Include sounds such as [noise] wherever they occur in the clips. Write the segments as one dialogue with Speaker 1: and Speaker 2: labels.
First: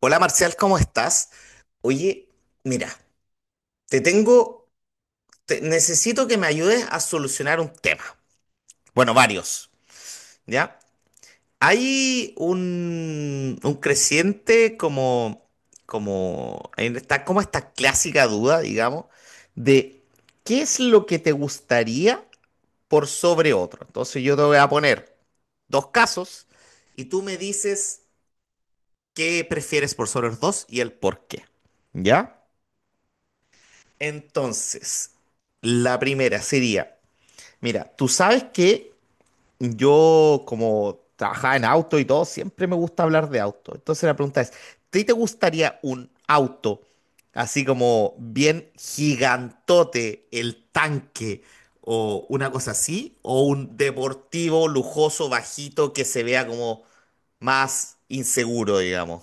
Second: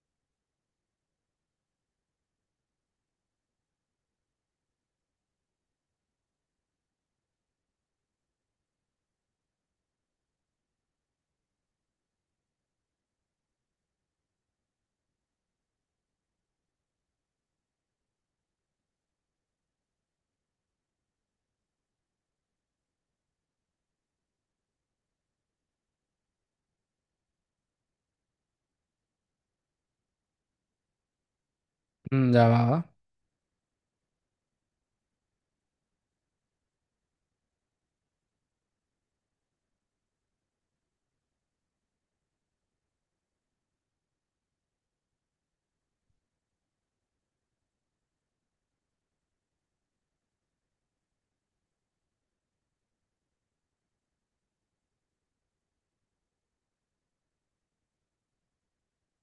Speaker 1: Hola Marcial, ¿cómo estás? Oye, mira, te tengo, necesito que me ayudes a solucionar un tema. Bueno, varios, ¿ya? Hay un creciente en esta, como esta clásica duda, digamos, de qué es lo que te gustaría por sobre otro. Entonces yo te voy a poner dos casos y tú me dices qué prefieres por sobre los dos y el por qué, ¿ya?
Speaker 2: Ya va.
Speaker 1: Entonces, la primera sería, mira, tú sabes que yo como trabajaba en auto y todo, siempre me gusta hablar de auto. Entonces la pregunta es, ¿te gustaría un auto así como bien gigantote, el tanque o una cosa así, o un deportivo lujoso, bajito, que se vea como más inseguro, digamos?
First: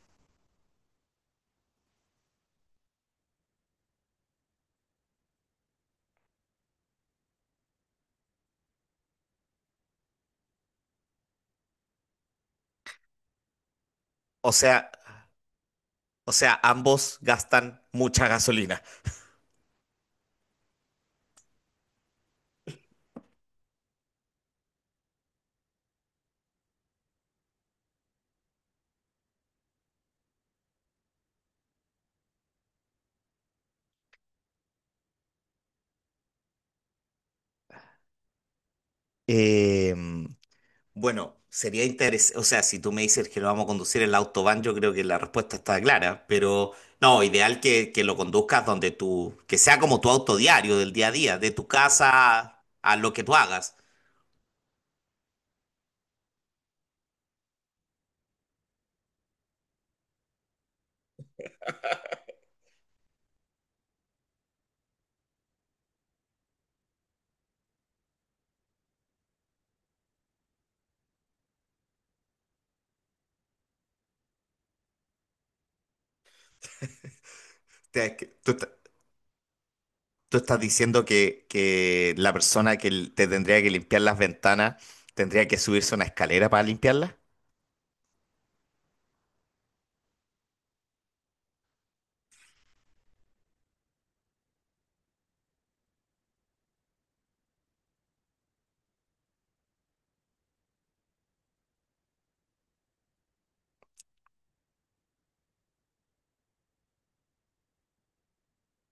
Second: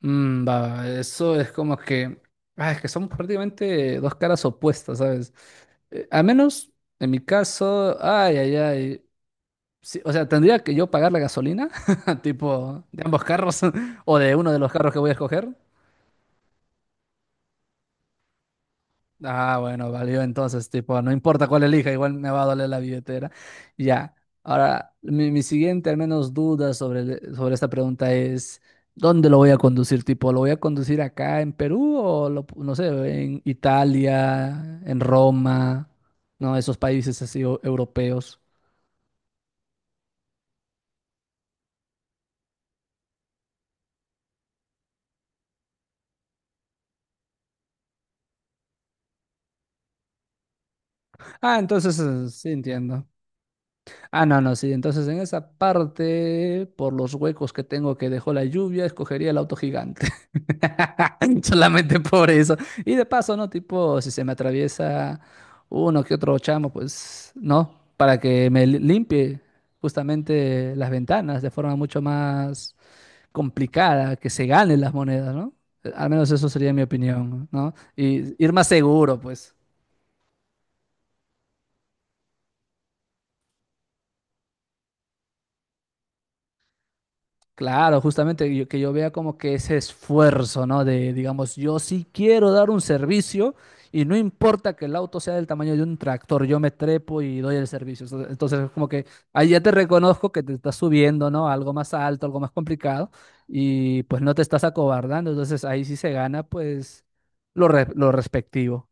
Speaker 2: Va, va. Eso es como que. Ah, es que son prácticamente dos caras opuestas, ¿sabes? Al menos en mi caso. Ay, ay, ay. Sí, o sea, tendría que yo pagar la gasolina, [laughs] tipo de ambos carros [laughs] o de uno
Speaker 1: O
Speaker 2: de los
Speaker 1: sea,
Speaker 2: carros que voy a escoger.
Speaker 1: o sea, ambos gastan mucha gasolina.
Speaker 2: Ah, bueno, valió entonces, tipo, no importa cuál elija, igual me va a doler la billetera. Ya. Ahora, mi siguiente, al menos, duda sobre, sobre esta pregunta es, ¿dónde lo voy a conducir? Tipo, ¿lo voy a conducir acá en Perú o, no sé, en Italia, en Roma, no, esos países así europeos?
Speaker 1: Em, Bueno, sería interesante, o sea, si tú me dices que lo vamos a conducir en el autobahn, yo creo que la respuesta está clara, pero no, ideal que lo conduzcas donde tú, que sea como tu auto diario del día a día, de
Speaker 2: Ah,
Speaker 1: tu
Speaker 2: entonces, sí
Speaker 1: casa a,
Speaker 2: entiendo.
Speaker 1: lo que tú hagas.
Speaker 2: Ah, no, no, sí. Entonces, en esa parte, por los huecos que tengo que dejó la lluvia, escogería el auto gigante. [laughs] Solamente por eso. Y de paso, ¿no? Tipo, si se me atraviesa uno que otro chamo, pues, ¿no? Para que limpie justamente las ventanas de forma mucho más complicada, que se ganen las monedas, ¿no? Al menos eso sería mi opinión, ¿no?
Speaker 1: Te- que-
Speaker 2: Y ir
Speaker 1: Tú, est-
Speaker 2: más seguro, pues.
Speaker 1: tú estás diciendo que la persona que te tendría que limpiar las ventanas tendría que subirse a una escalera para limpiarlas.
Speaker 2: Claro, justamente que yo vea como que ese esfuerzo, ¿no? De, digamos, yo sí quiero dar un servicio y no importa que el auto sea del tamaño de un tractor, yo me trepo y doy el servicio. Entonces es como que ahí ya te reconozco que te estás subiendo, ¿no? A algo más alto, algo más complicado y pues no te estás acobardando. Entonces ahí sí se gana, pues, lo respectivo.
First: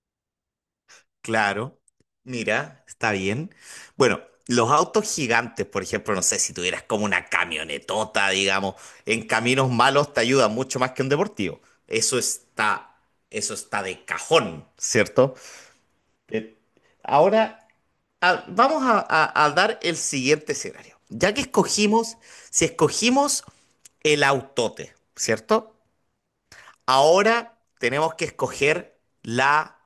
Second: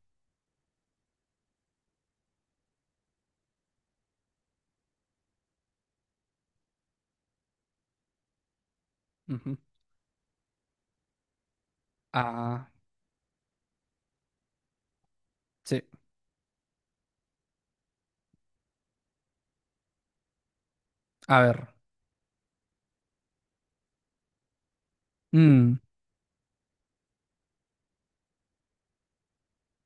Speaker 1: Claro, mira, está bien. Bueno, los autos gigantes, por ejemplo, no sé si tuvieras como una camionetota, digamos, en
Speaker 2: Ujú.
Speaker 1: caminos malos te ayuda mucho más que un deportivo. Eso
Speaker 2: Ah,
Speaker 1: está, eso está de cajón, ¿cierto?
Speaker 2: sí.
Speaker 1: Eh, Ahora, vamos a, a dar el siguiente escenario.
Speaker 2: A ver.
Speaker 1: Si escogimos el autote, ¿cierto?
Speaker 2: Mm,
Speaker 1: Ahora tenemos que escoger la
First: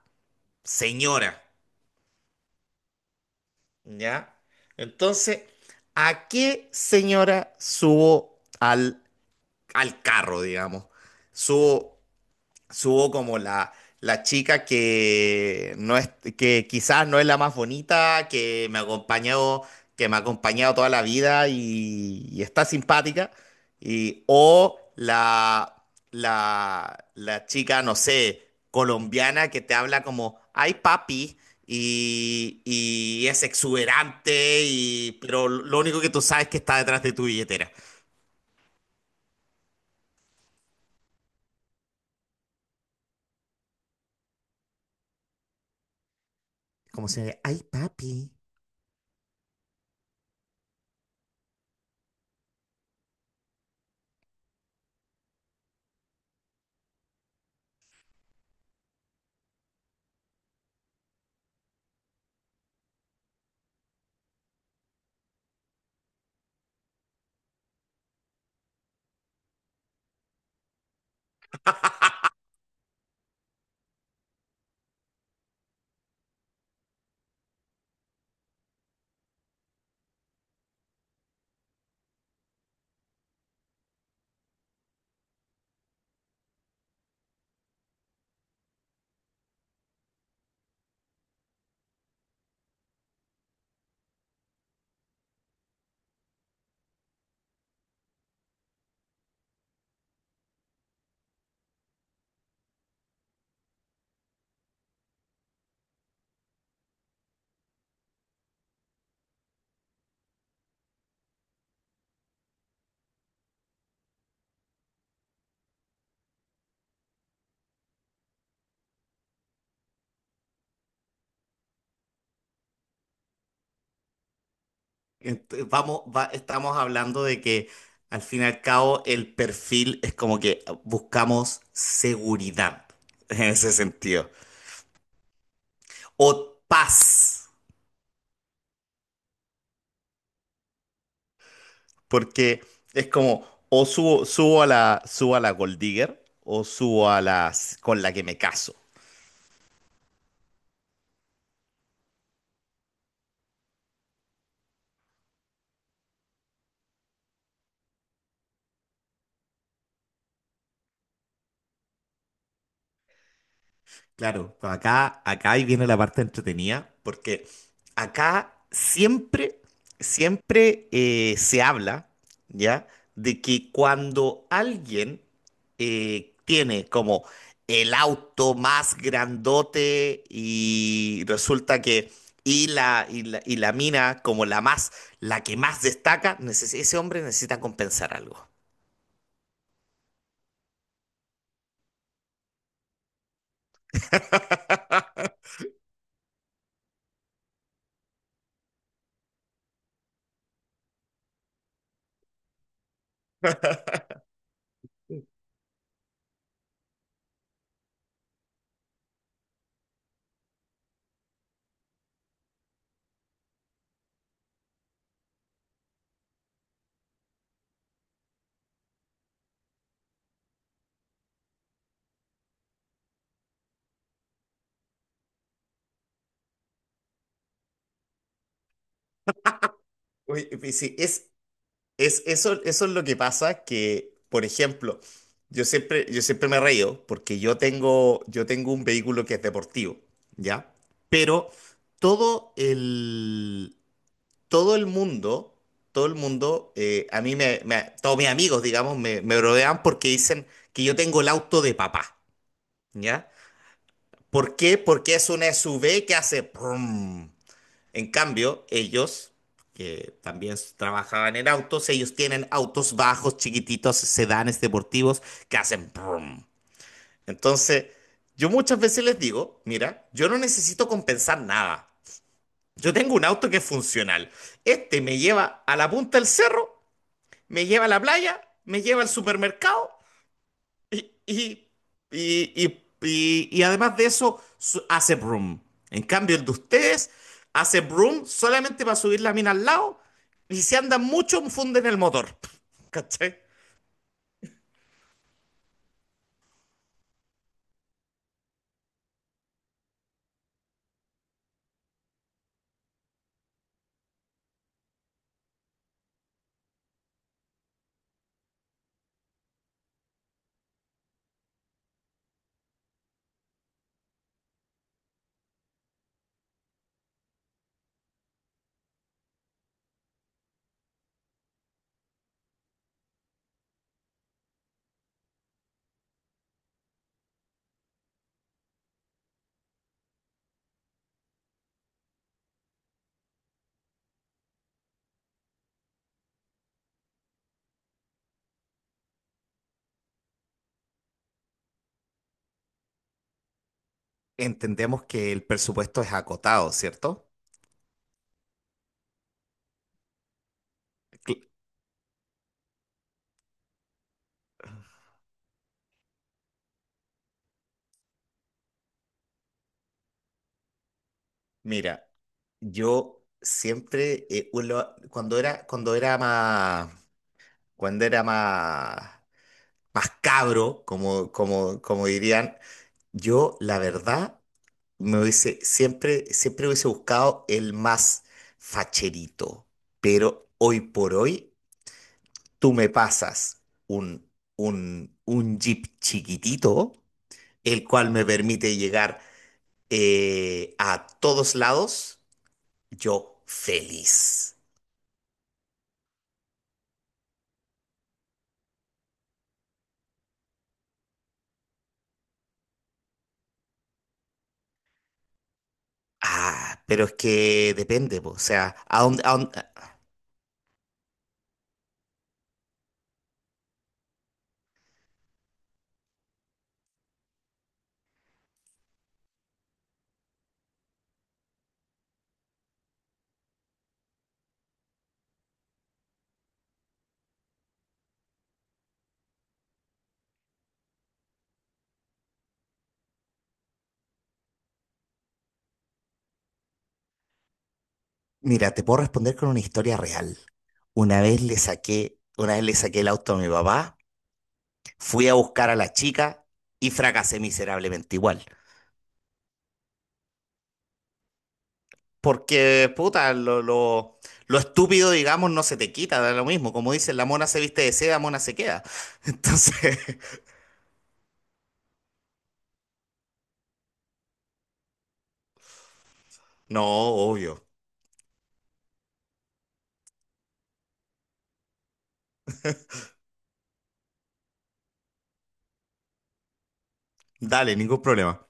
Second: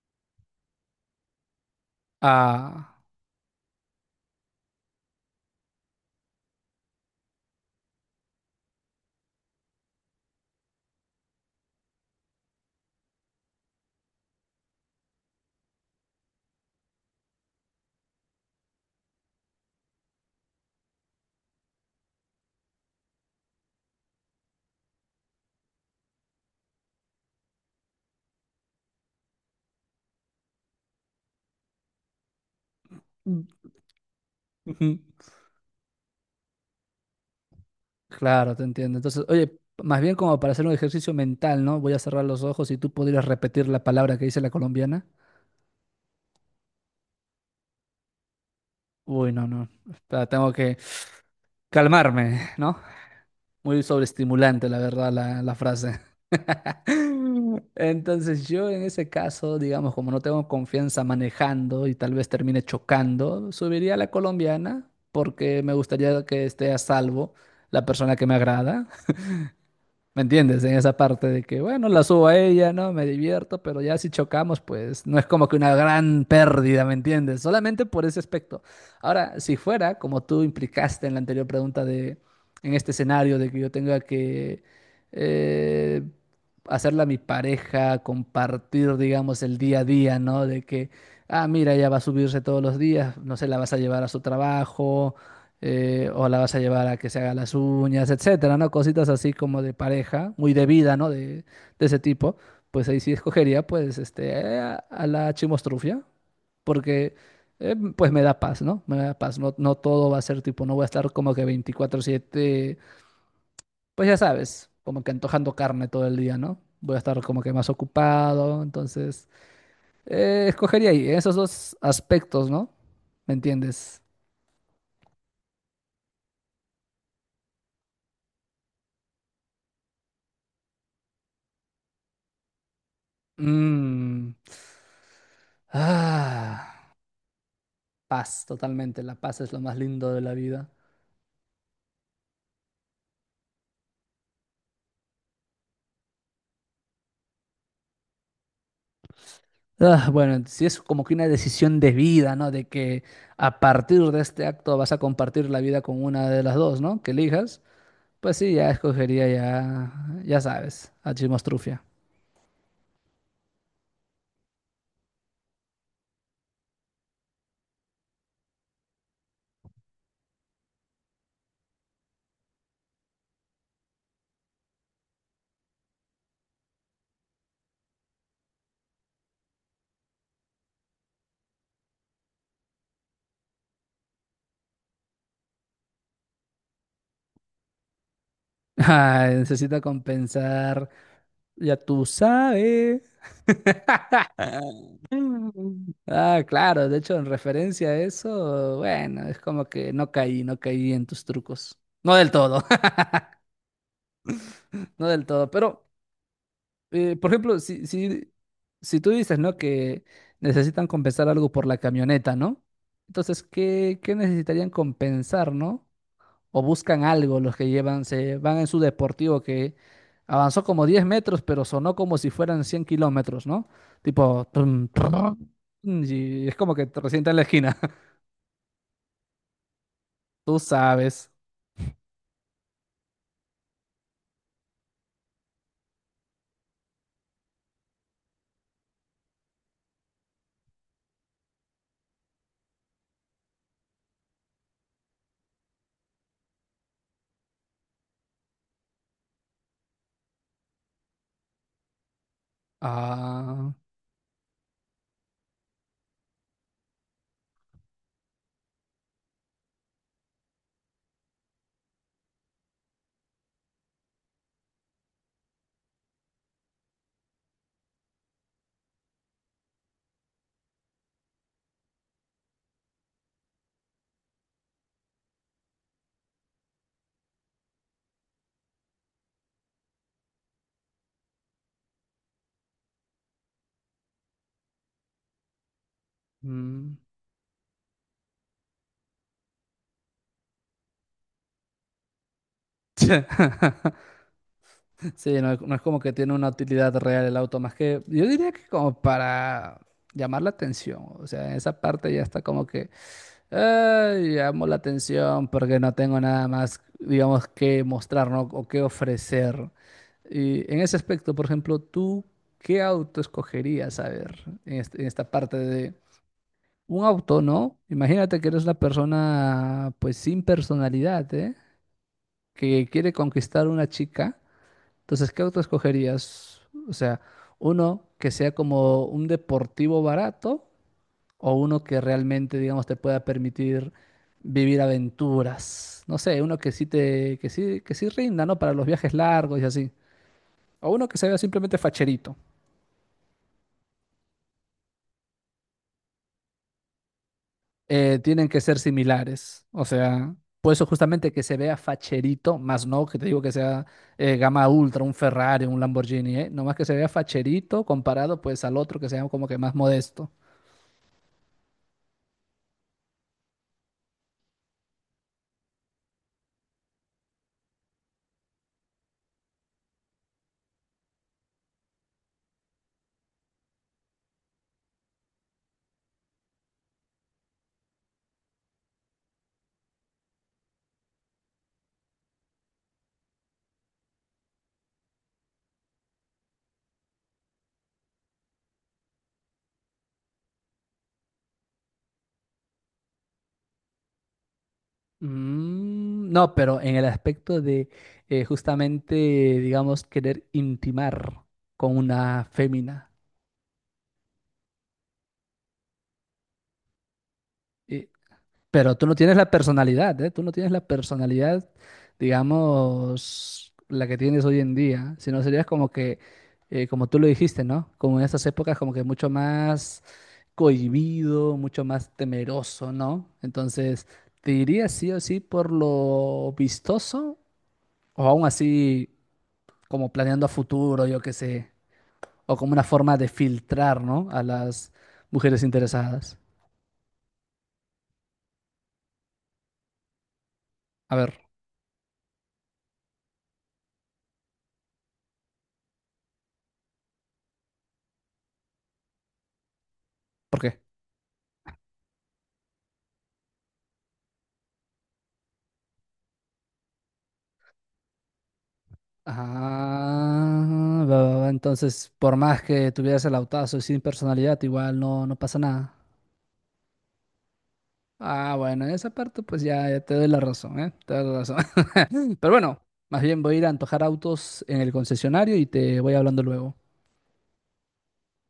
Speaker 1: señora.
Speaker 2: ah.
Speaker 1: ¿Ya? Entonces, ¿a qué señora subo al carro, digamos? Subo subo como la chica que no es, que quizás no es la más bonita, que me ha acompañado toda la vida y está simpática. Y, o la chica, no sé, colombiana que te habla como, ay papi. Y es exuberante, y,
Speaker 2: [laughs]
Speaker 1: pero lo único que tú sabes es que está detrás de tu billetera.
Speaker 2: Claro, te entiendo. Entonces, oye, más bien como para hacer un ejercicio mental, ¿no? Voy a cerrar los ojos y tú podrías repetir la palabra que dice la colombiana.
Speaker 1: Como se, ay papi.
Speaker 2: Uy, no, no. Espera, tengo que calmarme, ¿no? Muy sobreestimulante, la verdad, la frase. [laughs] Entonces, yo en ese caso, digamos, como no tengo confianza manejando y tal vez termine chocando, subiría a la colombiana porque me gustaría que esté a salvo la persona que me agrada. ¿Me entiendes? En esa parte de que, bueno, la subo a ella, ¿no? Me divierto, pero ya si chocamos, pues no es como que una gran pérdida, ¿me entiendes? Solamente por ese aspecto. Ahora, si fuera, como tú implicaste en la anterior pregunta de, en este escenario de que yo tenga que eh, hacerla mi pareja, compartir, digamos, el día a día, ¿no? De que, ah, mira, ella va a subirse todos los días, no sé, la vas a llevar a su trabajo, o la vas a llevar a que se haga las uñas, etcétera, ¿no? Cositas así como de pareja, muy de vida, ¿no? De ese tipo, pues ahí sí escogería, pues, este, a la chimostrufia, porque, pues, me da paz, ¿no? Me da paz, no, no todo va a ser tipo, no voy a estar como que 24/7, pues ya sabes, como que antojando carne todo el día, ¿no? Voy a estar como que más ocupado, entonces, escogería ahí esos dos aspectos, ¿no? ¿Me entiendes?
Speaker 1: Estamos hablando de que al fin y al cabo el perfil es como que buscamos seguridad [laughs] en ese sentido.
Speaker 2: Mm,
Speaker 1: O
Speaker 2: ah,
Speaker 1: paz,
Speaker 2: paz, totalmente. La paz es lo más lindo de la vida.
Speaker 1: porque es como o subo a la Gold Digger o subo a las con la que me caso.
Speaker 2: Ah, bueno, si es como que una decisión de vida, ¿no? De que a partir de este acto vas a compartir la vida con una de las dos, ¿no? Que elijas. Pues sí, ya escogería, ya sabes, a Chimostrufia.
Speaker 1: Claro, pues acá ahí viene la parte entretenida, porque acá siempre, siempre se habla, ¿ya? De que cuando alguien tiene como el auto más grandote y resulta que, y la mina como la más, la que más destaca, ese hombre necesita compensar algo.
Speaker 2: [laughs] Ay, necesita compensar. Ya tú sabes. Mm. Ah, claro, de hecho, en referencia a eso, bueno, es como que no caí, no caí en tus trucos. No del todo, [laughs] no del todo, pero, por ejemplo, si tú dices, ¿no? Que necesitan compensar algo por la camioneta, ¿no? Entonces, ¿qué necesitarían compensar, ¿no? O buscan algo los que llevan, se van en su deportivo que avanzó como 10 metros, pero sonó como si fueran 100 kilómetros, ¿no? Tipo, tum, tum, y es como que te resienta en la esquina.
Speaker 1: Oye,
Speaker 2: Tú
Speaker 1: y si es
Speaker 2: sabes.
Speaker 1: Es, eso es lo que pasa que, por ejemplo, yo siempre me reío porque yo tengo un vehículo que es deportivo, ¿ya? Pero todo el, todo el mundo, todo el mundo, a mí me, me- todos mis amigos, digamos, me rodean porque dicen que yo tengo el auto de papá, ¿ya?
Speaker 2: Ah,
Speaker 1: ¿Por qué? Porque es una SUV que hace brum. En cambio, ellos, que también trabajaban en autos, ellos tienen autos bajos, chiquititos, sedanes deportivos que hacen brum. Entonces, yo muchas veces les digo, mira, yo no necesito compensar nada. Yo tengo un auto que es funcional. Este me lleva a la punta del cerro, me lleva a la playa, me lleva al supermercado y, y, y además de eso, hace broom. En cambio, el de
Speaker 2: mm.
Speaker 1: ustedes hace broom solamente para subir la mina al lado y si andan mucho, funden el motor. [laughs] ¿Cachai?
Speaker 2: [laughs] Sí, no, es no es como que tiene una utilidad real el auto, más que yo diría que como para llamar la atención. O sea, en esa parte ya está como que "Ay, llamo la atención porque no tengo nada más, digamos, que mostrar, ¿no? O que ofrecer. Y en ese aspecto, por ejemplo, ¿tú qué auto escogerías, a ver, en esta parte de un auto, ¿no? Imagínate que eres una persona, pues, sin personalidad, ¿eh? Que quiere conquistar una chica, entonces, ¿qué auto escogerías? O sea, uno que sea como un deportivo barato o uno que realmente, digamos, te pueda permitir vivir aventuras. No sé, uno que sí te, que sí rinda, ¿no? Para los viajes largos y así. O uno que se vea simplemente facherito.
Speaker 1: Entendemos que el presupuesto es acotado, ¿cierto?
Speaker 2: Tienen que ser similares. O sea, por eso justamente que
Speaker 1: Cl-
Speaker 2: se vea facherito, más no que te digo que sea gama ultra, un Ferrari, un Lamborghini, ¿eh? Nomás que se vea facherito comparado pues al otro que sea como que más modesto.
Speaker 1: Mira, yo siempre, cuando cuando era más, más cabro, como, como, como dirían, yo la verdad me hubiese, siempre hubiese buscado el más facherito, pero hoy por hoy tú me pasas un, un Jeep chiquitito, el cual me permite llegar a todos lados, yo feliz.
Speaker 2: Mm, no, pero en el aspecto de justamente, digamos, querer intimar con una fémina.
Speaker 1: Ah, pero es que
Speaker 2: Eh,
Speaker 1: depende, po, o sea,
Speaker 2: Pero tú no tienes la
Speaker 1: a-
Speaker 2: personalidad, ¿eh? Tú no tienes la personalidad, digamos, la que tienes hoy en día, sino serías como que, como tú lo dijiste, ¿no? Como en esas épocas, como que mucho más cohibido, mucho más temeroso, ¿no? Entonces, ¿te dirías sí o sí por lo vistoso o aún así como planeando a futuro, yo qué sé, o como una forma de filtrar, ¿no? A las mujeres interesadas.
Speaker 1: Mira, te puedo responder con una historia real.
Speaker 2: A ver,
Speaker 1: Una vez le saqué el auto a mi papá. Fui a buscar a la chica y fracasé miserablemente igual.
Speaker 2: ¿por qué?
Speaker 1: Porque, puta, lo estúpido, digamos, no se te quita, da lo mismo. Como dicen, la mona se viste de seda, mona se queda. [laughs] Entonces,
Speaker 2: Ah, va, va, va, entonces, por más que tuvieras el autazo y sin personalidad, igual no, no pasa nada.
Speaker 1: [laughs] no, obvio.
Speaker 2: Ah, bueno, en esa parte pues ya, ya te doy la razón, ¿eh? Te doy la razón. [laughs] Pero bueno, más bien voy a ir a antojar autos en el concesionario y te voy hablando luego.
Speaker 1: Dale, ningún problema.